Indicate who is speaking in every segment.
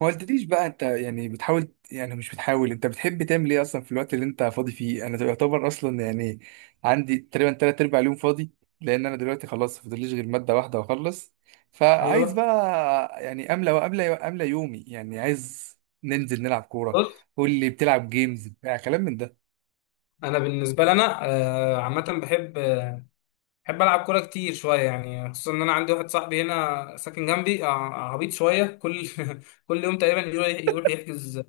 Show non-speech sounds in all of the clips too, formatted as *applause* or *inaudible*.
Speaker 1: ما قلتليش بقى انت يعني بتحاول مش بتحاول. انت بتحب تعمل ايه اصلا في الوقت اللي انت فاضي فيه؟ انا يعتبر اصلا يعني عندي تقريبا تلات ارباع اليوم فاضي، لان انا دلوقتي خلاص فاضليش غير مادة واحدة واخلص. فعايز
Speaker 2: ايوه،
Speaker 1: بقى يعني املى يومي، يعني عايز ننزل نلعب كورة.
Speaker 2: بص.
Speaker 1: قول لي، بتلعب جيمز بتاع كلام من ده؟
Speaker 2: انا بالنسبه لي، انا عامه بحب العب كوره كتير شويه، يعني خصوصا ان انا عندي واحد صاحبي هنا ساكن جنبي عبيط شويه. كل *laughs* كل يوم تقريبا يروح يحجز *laughs*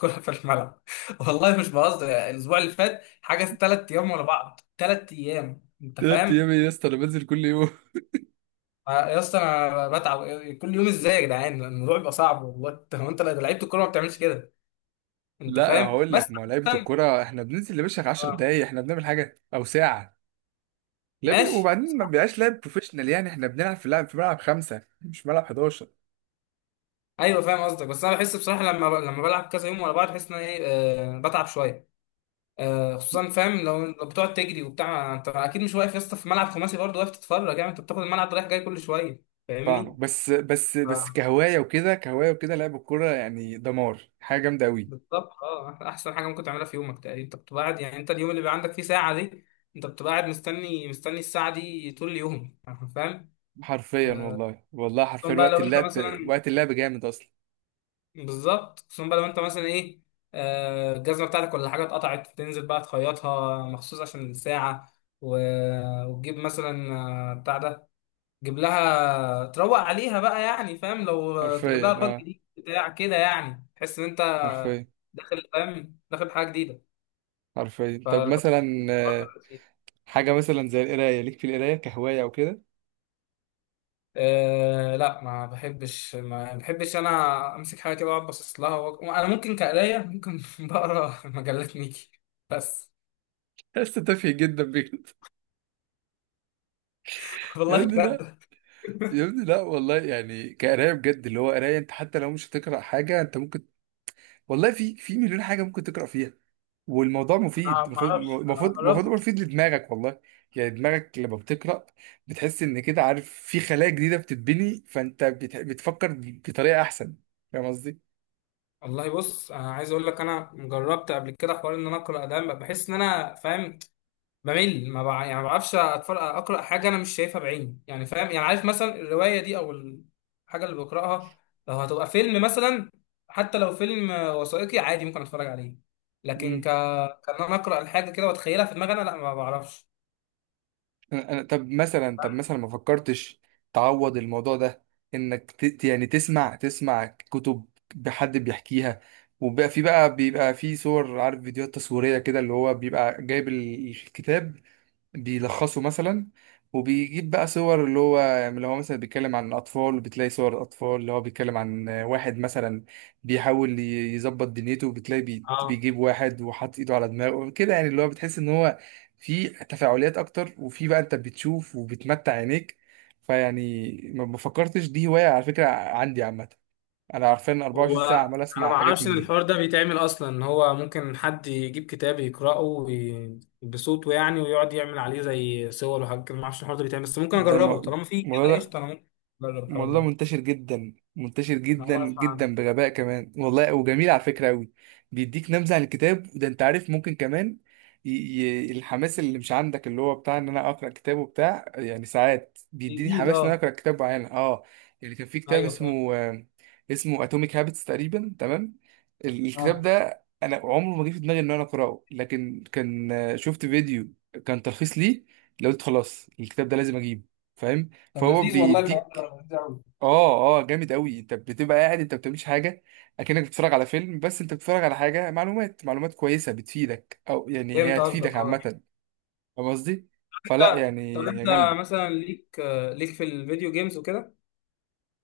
Speaker 2: كوره في الملعب. والله مش بهزر، يعني الاسبوع اللي فات حجز 3 ايام ورا بعض، 3 ايام. انت
Speaker 1: تلات
Speaker 2: فاهم؟
Speaker 1: ايام إيه يا اسطى؟ انا بنزل كل يوم.
Speaker 2: آه، يا اسطى، انا بتعب كل يوم، ازاي يا جدعان؟ الموضوع بيبقى صعب والله. انت، هو انت لو لعيبه الكوره ما بتعملش كده. انت
Speaker 1: لا
Speaker 2: فاهم؟
Speaker 1: هقول
Speaker 2: بس
Speaker 1: لك، ما هو لعيبة
Speaker 2: عامة،
Speaker 1: الكورة احنا بننزل يا باشا 10
Speaker 2: آه،
Speaker 1: دقايق، احنا بنعمل حاجة او ساعة لعب،
Speaker 2: ماشي.
Speaker 1: وبعدين ما بيبقاش لاعب بروفيشنال. يعني احنا بنلعب في لعب في ملعب خمسة، مش ملعب 11.
Speaker 2: ايوه، فاهم قصدك، بس انا بحس بصراحه لما بلعب كذا يوم ورا بعض بحس ان انا ايه، بتعب شويه. آه، خصوصا، فاهم؟ لو بتقعد تجري وبتاع، انت اكيد مش واقف يا اسطى في ملعب خماسي، برضه واقف تتفرج يعني؟ انت بتاخد الملعب رايح جاي كل شويه.
Speaker 1: فاهمه.
Speaker 2: فاهمني؟
Speaker 1: بس
Speaker 2: آه،
Speaker 1: كهواية وكده، كهواية وكده، لعب الكورة يعني دمار، حاجة جامدة أوي.
Speaker 2: بالظبط. اه، احسن حاجه ممكن تعملها في يومك، تقريبا انت بتبقى قاعد. يعني انت، اليوم اللي بيبقى عندك فيه ساعه دي، انت بتبقى قاعد مستني مستني الساعه دي طول اليوم. فاهم؟
Speaker 1: حرفيا
Speaker 2: آه،
Speaker 1: والله، والله حرفيا
Speaker 2: خصوصا بقى
Speaker 1: وقت
Speaker 2: لو انت
Speaker 1: اللعب.
Speaker 2: مثلا،
Speaker 1: وقت اللعب جامد أصلا.
Speaker 2: بالظبط، خصوصا بقى لو انت مثلا ايه، الجزمه بتاعتك ولا حاجه اتقطعت، تنزل بقى تخيطها مخصوص عشان الساعه، و... وتجيب مثلا بتاع ده، تجيب لها تروق عليها بقى، يعني فاهم، لو تجيب لها
Speaker 1: حرفيا،
Speaker 2: الباج
Speaker 1: اه
Speaker 2: جديد بتاع كده يعني تحس ان انت
Speaker 1: حرفيا.
Speaker 2: داخل، فاهم؟ داخل بحاجه جديده.
Speaker 1: حرفيا طب
Speaker 2: فالحوار
Speaker 1: مثلا
Speaker 2: ده لذيذ.
Speaker 1: حاجة مثلا زي القراية، ليك في القراية كهواية أو كده؟
Speaker 2: أه، لا ما بحبش، ما بحبش انا امسك حاجه كده واقعد باصص لها، انا ممكن كقرايه ممكن *laughs* بقرا مجلات ميكي بس.
Speaker 1: يا اسطى تافه جدا بجد.
Speaker 2: *laughs*
Speaker 1: *laughs* يا
Speaker 2: والله
Speaker 1: ابني لا،
Speaker 2: بجد.
Speaker 1: يا ابني لا والله. يعني كقراية بجد، اللي هو قراية انت حتى لو مش هتقرأ حاجة انت ممكن، والله في في مليون حاجة ممكن تقرأ فيها. والموضوع
Speaker 2: انا
Speaker 1: مفيد،
Speaker 2: ما
Speaker 1: المفروض
Speaker 2: اعرفش، انا
Speaker 1: المفروض المفروض يبقى
Speaker 2: جربت
Speaker 1: مفيد لدماغك والله. يعني دماغك لما بتقرأ بتحس ان كده، عارف، في خلايا جديدة بتتبني، فانت بتفكر بطريقة احسن. فاهم قصدي؟
Speaker 2: والله. بص، انا عايز اقول لك، انا جربت قبل كده حوار ان انا اقرا ده. بحس ان انا فاهم، بمل ما يعني ما بعرفش اقرا حاجه انا مش شايفها بعيني، يعني فاهم؟ يعني عارف مثلا الروايه دي او الحاجه اللي بقراها لو هتبقى فيلم مثلا، حتى لو فيلم وثائقي عادي ممكن اتفرج عليه، لكن
Speaker 1: مم.
Speaker 2: كان انا اقرا الحاجه كده واتخيلها في دماغي، انا لا ما بعرفش.
Speaker 1: أنا طب مثلا، طب مثلا ما فكرتش تعوض الموضوع ده، انك يعني تسمع، تسمع كتب بحد بيحكيها، وبقى في بقى بيبقى في صور، عارف، فيديوهات تصويرية كده، اللي هو بيبقى جايب الكتاب بيلخصه مثلا، وبيجيب بقى صور، اللي هو يعني اللي هو مثلا بيتكلم عن الاطفال وبتلاقي صور الاطفال، اللي هو بيتكلم عن واحد مثلا بيحاول يظبط دنيته وبتلاقي
Speaker 2: اه،
Speaker 1: بيجيب واحد وحاطط ايده على دماغه كده، يعني اللي هو بتحس ان هو في تفاعليات اكتر، وفي بقى انت بتشوف وبتمتع عينيك. فيعني ما فكرتش دي هواية؟ على فكرة عندي عامة انا، عارفان
Speaker 2: هو
Speaker 1: 24 ساعة عمال
Speaker 2: انا
Speaker 1: اسمع
Speaker 2: ما
Speaker 1: حاجات
Speaker 2: اعرفش ان
Speaker 1: من دي.
Speaker 2: الحوار ده بيتعمل اصلا، ان هو ممكن حد يجيب كتاب يقراه بصوته يعني، ويقعد يعمل عليه زي صور وحاجات كده. ما اعرفش الحوار ده بيتعمل، بس ممكن
Speaker 1: ده
Speaker 2: اجربه.
Speaker 1: الم-
Speaker 2: طالما في
Speaker 1: الموضوع
Speaker 2: كده
Speaker 1: ده
Speaker 2: قشطه، انا ممكن اجرب الحوار
Speaker 1: والله
Speaker 2: ده.
Speaker 1: منتشر جدا، منتشر
Speaker 2: انا اول
Speaker 1: جدا
Speaker 2: مره اسمع عنه.
Speaker 1: جدا، بغباء كمان والله، وجميل على فكرة قوي. بيديك نبذة عن الكتاب وده، انت عارف، ممكن كمان الحماس اللي مش عندك، اللي هو بتاع ان انا اقرا كتاب وبتاع، يعني ساعات بيديني
Speaker 2: جديد،
Speaker 1: حماس ان انا
Speaker 2: اه؟
Speaker 1: اقرا كتاب معين. اه يعني كان في كتاب
Speaker 2: ايوه، فاهم،
Speaker 1: اسمه اسمه اتوميك هابتس تقريبا، تمام؟ الكتاب
Speaker 2: اه.
Speaker 1: ده انا عمره ما جه في دماغي ان انا اقراه، لكن كان شفت فيديو كان تلخيص ليه، لقيت خلاص الكتاب ده لازم اجيبه. فاهم.
Speaker 2: طب
Speaker 1: فهو
Speaker 2: لذيذ والله، الحوار
Speaker 1: بيديك،
Speaker 2: ده لذيذ قوي.
Speaker 1: اه اه جامد قوي. انت بتبقى قاعد، انت ما بتعملش حاجه، اكنك بتتفرج على فيلم، بس انت بتتفرج على حاجه معلومات، معلومات كويسه بتفيدك، او يعني هي
Speaker 2: فهمت
Speaker 1: هتفيدك
Speaker 2: قصدك، اه.
Speaker 1: عامه. فاهم قصدي؟
Speaker 2: انت،
Speaker 1: فلا يعني
Speaker 2: طب انت
Speaker 1: هي جامده.
Speaker 2: مثلا ليك ليك في الفيديو جيمز وكده؟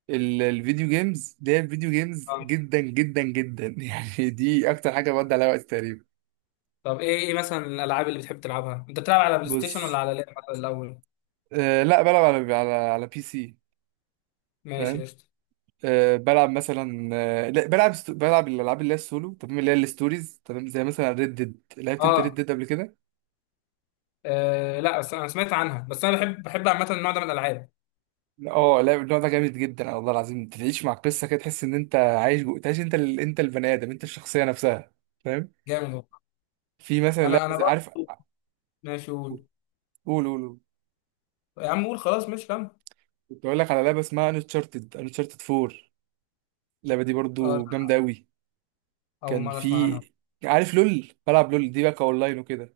Speaker 1: الفيديو جيمز ده الفيديو جيمز
Speaker 2: اه،
Speaker 1: جدا جدا جدا. *laughs* يعني دي اكتر حاجه بقضي عليها وقت تقريبا.
Speaker 2: طب ايه مثلا الالعاب اللي بتحب تلعبها؟ انت بتلعب على بلاي ستيشن ولا
Speaker 1: بص،
Speaker 2: على لعبه الاول؟
Speaker 1: لا بلعب على بي سي.
Speaker 2: ماشي،
Speaker 1: فاهم.
Speaker 2: قشطه.
Speaker 1: آه بلعب مثلا، لا بلعب بلعب الالعاب اللي هي السولو، تمام، اللي هي الستوريز، تمام، زي مثلا ريد ديد. لعبت انت ريد
Speaker 2: اه،
Speaker 1: ديد قبل كده؟
Speaker 2: آه، لا بس انا سمعت عنها، بس انا بحب عامه النوع ده من الالعاب.
Speaker 1: اه لا النوع ده جامد جدا والله العظيم. تعيش مع القصه كده، تحس ان انت عايش جوه، تعيش انت انت البني ادم، انت الشخصيه نفسها. فاهم؟
Speaker 2: جامد والله.
Speaker 1: في مثلا لعبه
Speaker 2: انا
Speaker 1: عارف،
Speaker 2: برضه، ماشي قول.
Speaker 1: قول قول قول.
Speaker 2: يا عم قول، خلاص ماشي، كمل.
Speaker 1: كنت اقول لك على لعبه اسمها انشارتد، انشارتد 4. اللعبه دي
Speaker 2: اه،
Speaker 1: برضو جامده قوي.
Speaker 2: اول
Speaker 1: كان
Speaker 2: مره اسمع
Speaker 1: في،
Speaker 2: عنها.
Speaker 1: عارف لول؟ بلعب لول دي بقى اونلاين وكده.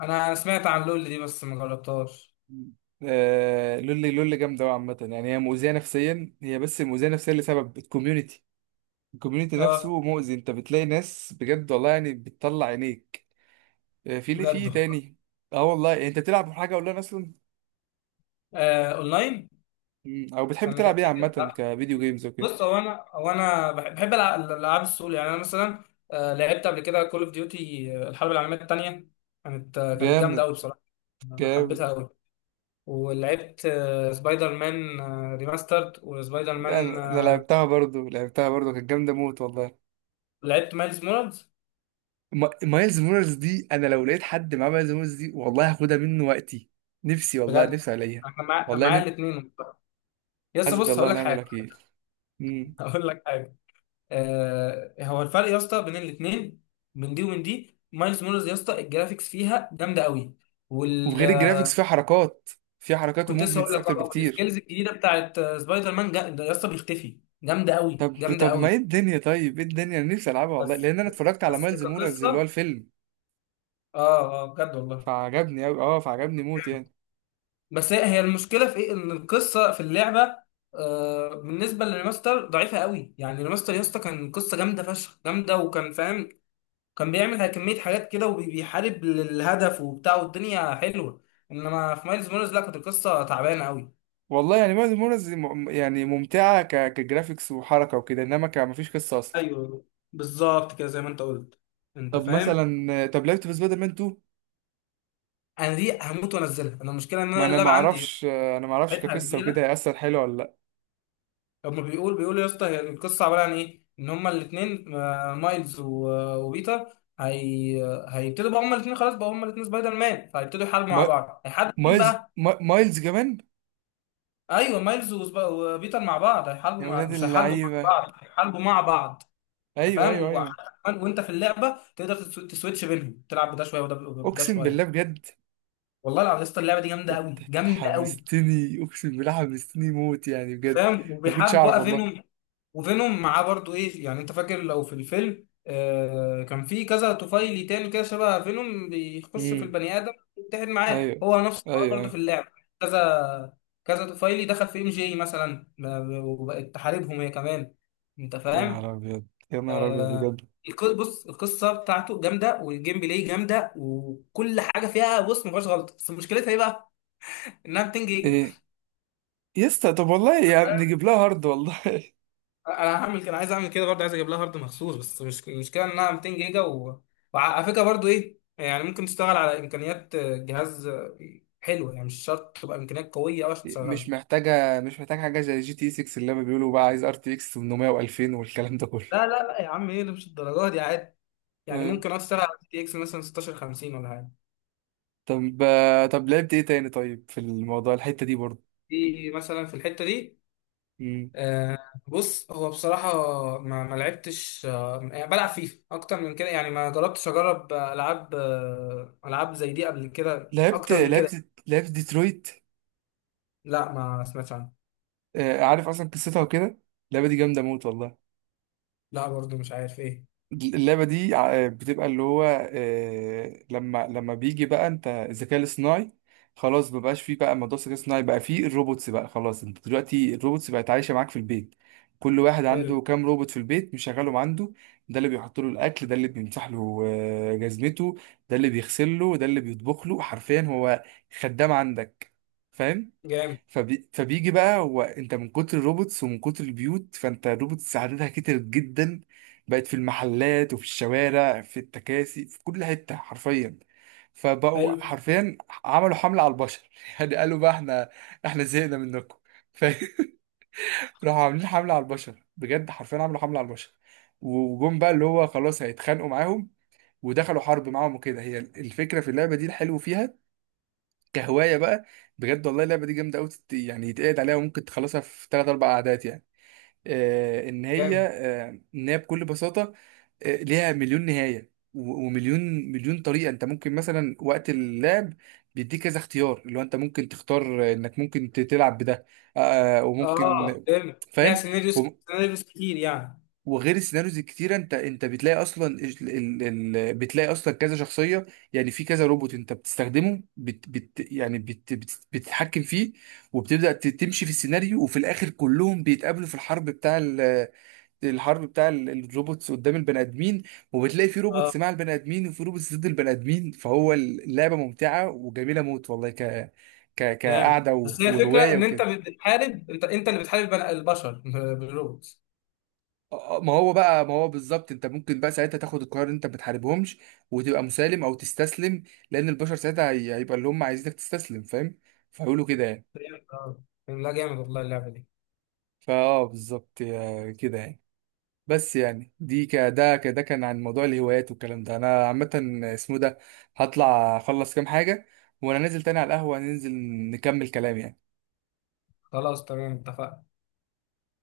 Speaker 2: انا سمعت عن لول دي بس ما جربتهاش.
Speaker 1: آه لول، لول جامده قوي عامه. يعني هي مؤذيه نفسيا، هي بس مؤذيه نفسيا لسبب الكوميونتي. الكوميونتي
Speaker 2: اه،
Speaker 1: نفسه مؤذي، انت بتلاقي ناس بجد والله يعني بتطلع عينيك. في اللي
Speaker 2: بجد
Speaker 1: فيه
Speaker 2: والله.
Speaker 1: تاني. اه والله، انت بتلعب حاجه اونلاين اصلا؟
Speaker 2: آه، اونلاين.
Speaker 1: او بتحب
Speaker 2: استنى كده
Speaker 1: تلعب ايه
Speaker 2: افتكر،
Speaker 1: عامه
Speaker 2: لا.
Speaker 1: كفيديو جيمز وكده؟
Speaker 2: بص، هو انا بحب الالعاب السول يعني. انا مثلا لعبت قبل كده كول اوف ديوتي، الحرب العالميه الثانيه. كانت جامده
Speaker 1: جامد،
Speaker 2: قوي بصراحه. انا
Speaker 1: جامد.
Speaker 2: حبيتها قوي. ولعبت سبايدر مان ريماسترد، وسبايدر
Speaker 1: ده
Speaker 2: مان
Speaker 1: انا لعبتها برضو، لعبتها برضو، كانت جامده موت والله.
Speaker 2: لعبت مايلز مورالز.
Speaker 1: مايلز مورالز دي، انا لو لقيت حد معاه مايلز مورالز دي والله هاخدها منه وقتي. نفسي والله،
Speaker 2: بجد،
Speaker 1: نفسي عليها.
Speaker 2: انا مع- كان
Speaker 1: والله
Speaker 2: معايا
Speaker 1: نف...
Speaker 2: الاثنين. يا اسطى،
Speaker 1: حسبي
Speaker 2: بص
Speaker 1: الله
Speaker 2: هقول لك
Speaker 1: ونعم
Speaker 2: حاجه.
Speaker 1: الوكيل. مم.
Speaker 2: *laughs* هقول لك حاجه. هو الفرق يا اسطى بين الاثنين، من دي ومن دي، مايلز مورالز يا اسطى الجرافيكس فيها جامده قوي. وال
Speaker 1: وغير الجرافيكس فيها حركات، فيها حركات
Speaker 2: كنت لسه هقول
Speaker 1: وموفمنتس
Speaker 2: لك
Speaker 1: اكتر
Speaker 2: اه،
Speaker 1: بكتير.
Speaker 2: السكيلز الجديده بتاعت سبايدر مان، ده يا اسطى بيختفي. جامده قوي،
Speaker 1: طب
Speaker 2: جامده
Speaker 1: طب ما ايه
Speaker 2: قوي.
Speaker 1: الدنيا، طيب ايه الدنيا، انا نفسي العبها والله،
Speaker 2: بس
Speaker 1: لان انا اتفرجت على
Speaker 2: بس
Speaker 1: مايلز مورالز اللي هو
Speaker 2: كقصه،
Speaker 1: الفيلم
Speaker 2: اه، اه، بجد والله.
Speaker 1: فعجبني أوي، اه فعجبني موت يعني.
Speaker 2: بس هي المشكله في ايه؟ ان القصه في اللعبه بالنسبه للريماستر ضعيفه قوي. يعني الريماستر يا اسطى كان قصه جامده فشخ، جامده، وكان فاهم، كان بيعمل كميه حاجات كده وبيحارب للهدف وبتاع، والدنيا حلوه. انما في مايلز مورز لا، كانت القصه تعبانه قوي.
Speaker 1: والله يعني ماز مونز يعني ممتعة كجرافيكس وحركة وكده، انما مفيش قصة اصلا.
Speaker 2: ايوه، بالظبط كده زي ما انت قلت. انت
Speaker 1: طب
Speaker 2: فاهم؟
Speaker 1: مثلا، طب لعبت في سبايدر مان 2؟
Speaker 2: انا دي هموت وانزلها. انا المشكله ان
Speaker 1: ما
Speaker 2: انا
Speaker 1: انا ما
Speaker 2: اللعبه عندي
Speaker 1: اعرفش، انا ما اعرفش
Speaker 2: مساحتها
Speaker 1: كقصة وكده
Speaker 2: كبيره.
Speaker 1: هيأثر حلو ولا لا.
Speaker 2: هما بيقول يا اسطى هي القصه عباره عن ايه، ان هما الاثنين، مايلز وبيتر. هي، هيبتدوا بقى هما الاثنين، خلاص بقى هما الاثنين سبايدر مان، فهيبتدوا يحاربوا مع
Speaker 1: ما...
Speaker 2: بعض. هيحاربوا مين
Speaker 1: مايلز،
Speaker 2: بقى؟
Speaker 1: ما... مايلز كمان.
Speaker 2: ايوه، مايلز وبيتر مع بعض، هيحاربوا
Speaker 1: يا ولاد
Speaker 2: مش هيحاربوا مع
Speaker 1: اللعيبة،
Speaker 2: بعض، هيحاربوا مع بعض. انت
Speaker 1: ايوه ايوه
Speaker 2: فاهم؟
Speaker 1: ايوه.
Speaker 2: كمان، وانت في اللعبه تقدر تسويتش بينهم، تلعب بده شويه وده، وده
Speaker 1: اقسم بالله
Speaker 2: شويه.
Speaker 1: بجد.
Speaker 2: والله العظيم يا اسطى اللعبه دي جامده
Speaker 1: انت
Speaker 2: قوي، جامده قوي.
Speaker 1: حمستني، اقسم بالله حمستني موت يعني بجد.
Speaker 2: فاهم؟
Speaker 1: ما كنتش
Speaker 2: وبيحاربوا
Speaker 1: اعرف
Speaker 2: بقى
Speaker 1: والله.
Speaker 2: فينوم، وفينوم معاه برضو ايه يعني، انت فاكر لو في الفيلم آه، كان في كذا طفيلي تاني كده شبه فينوم بيخش في
Speaker 1: امم.
Speaker 2: البني ادم يتحد معاه؟
Speaker 1: ايوه
Speaker 2: هو نفس
Speaker 1: ايوه
Speaker 2: الحوار برضو في
Speaker 1: ايوه.
Speaker 2: اللعب، كذا كذا طفيلي دخل في ام جي مثلا وبقت تحاربهم هي كمان. انت
Speaker 1: يا
Speaker 2: فاهم؟
Speaker 1: نهار ابيض، يا نهار ابيض
Speaker 2: آه
Speaker 1: بجد.
Speaker 2: بص القصه بتاعته جامده، والجيم بلاي جامده، وكل حاجه فيها بص ما فيهاش غلط. بس مشكلتها ايه بقى؟ انها 200 جيجا.
Speaker 1: ايه؟ يسطا طب والله يا نجيب لها هارد والله. *laughs*
Speaker 2: انا هعمل كده، عايز اعمل كده برضه، عايز اجيب لها هارد مخصوص، بس مش المشكله انها 200 جيجا وعلى فكره برضه ايه يعني، ممكن تشتغل على امكانيات جهاز حلوه يعني، مش شرط تبقى امكانيات قويه قوي عشان
Speaker 1: مش
Speaker 2: تشغلها.
Speaker 1: محتاجة، مش محتاجة حاجة زي جي تي 6 اللي هما بيقولوا بقى عايز ار تي اكس 800 و2000 والكلام ده كله.
Speaker 2: لا لا لا يا عم، ايه اللي مش الدرجات دي عادي؟ يعني
Speaker 1: أيوة.
Speaker 2: ممكن اشتغل على جي تي اكس مثلا 1650 ولا حاجه.
Speaker 1: طب طب لعبت ايه تاني طيب في الموضوع الحتة دي برضه؟
Speaker 2: دي مثلا في الحته دي
Speaker 1: مم.
Speaker 2: آه بص هو بصراحه، ما لعبتش يعني بلعب فيفا اكتر من كده، يعني ما جربتش اجرب العاب العاب زي دي قبل كده
Speaker 1: لعبت،
Speaker 2: اكتر من كده.
Speaker 1: لعبت ديترويت.
Speaker 2: لا، ما سمعتش عنها.
Speaker 1: آه، عارف اصلا قصتها وكده؟ اللعبة دي جامدة موت والله.
Speaker 2: لا برضو مش عارف ايه.
Speaker 1: اللعبة دي بتبقى اللي هو، لما بيجي بقى، انت الذكاء الاصطناعي خلاص مبقاش فيه، بقى موضوع الذكاء الاصطناعي بقى فيه الروبوتس، بقى خلاص انت دلوقتي الروبوتس بقت عايشة معاك في البيت. كل واحد
Speaker 2: حلو
Speaker 1: عنده كام روبوت في البيت مشغلهم عنده. ده اللي بيحط له الاكل، ده اللي بيمسح له جزمته، ده اللي بيغسل له، ده اللي بيطبخ له، حرفيا هو خدام عندك، فاهم.
Speaker 2: جامد،
Speaker 1: فبيجي بقى هو، انت من كتر الروبوتس ومن كتر البيوت، فانت الروبوتس عددها كتر جدا، بقت في المحلات وفي الشوارع، في التكاسي، في كل حتة حرفيا، فبقوا
Speaker 2: حلو
Speaker 1: حرفيا عملوا حملة على البشر. *laughs* يعني قالوا بقى، احنا زهقنا منكم. ف- *laughs* راحوا عاملين حملة على البشر بجد، حرفيا عملوا حملة على البشر، وجم بقى اللي هو خلاص هيتخانقوا معاهم ودخلوا حرب معاهم وكده. هي الفكرة في اللعبة دي، الحلو فيها كهوايه بقى. بجد والله اللعبه دي جامده قوي يعني، يتقعد عليها وممكن تخلصها في ثلاث اربع قعدات يعني.
Speaker 2: جامد،
Speaker 1: آه ان هي بكل بساطه، آه ليها مليون نهايه ومليون، مليون طريقه. انت ممكن مثلا وقت اللعب بيديك كذا اختيار، اللي هو انت ممكن تختار انك ممكن تلعب بده،
Speaker 2: اه.
Speaker 1: وممكن.
Speaker 2: فهمت ليها
Speaker 1: فاهم.
Speaker 2: سيناريوز سيناريوز كتير يعني.
Speaker 1: وغير السيناريوز الكتيره، انت انت بتلاقي اصلا بتلاقي اصلا كذا شخصيه. يعني في كذا روبوت انت بتستخدمه، يعني بتتحكم فيه، وبتبدا تمشي في السيناريو، وفي الاخر كلهم بيتقابلوا في الحرب الحرب بتاع الروبوتس قدام البني ادمين. وبتلاقي في روبوتس
Speaker 2: اه،
Speaker 1: مع البني ادمين وفي روبوتس ضد البني ادمين، فهو اللعبه ممتعه وجميله موت والله، ك ك
Speaker 2: جامد.
Speaker 1: كقعده
Speaker 2: بس هي الفكره
Speaker 1: وهوايه
Speaker 2: ان انت
Speaker 1: وكده.
Speaker 2: بتحارب، انت اللي بتحارب البشر *laughs* بالروبوتس.
Speaker 1: ما هو بقى، ما هو بالظبط انت ممكن بقى ساعتها تاخد القرار ان انت ما تحاربهمش وتبقى مسالم او تستسلم، لان البشر ساعتها هيبقى اللي هم عايزينك تستسلم، فاهم، فيقولوا كده يعني.
Speaker 2: فهمت، اه. لا جامد والله اللعبه دي.
Speaker 1: فاه بالظبط كده يعني. بس يعني دي ك ده ك ده كان عن موضوع الهوايات والكلام ده انا عامه، اسمه ده، هطلع اخلص كام حاجه وانا نازل تاني على القهوه، ننزل نكمل كلام يعني.
Speaker 2: خلاص تمام، اتفقنا.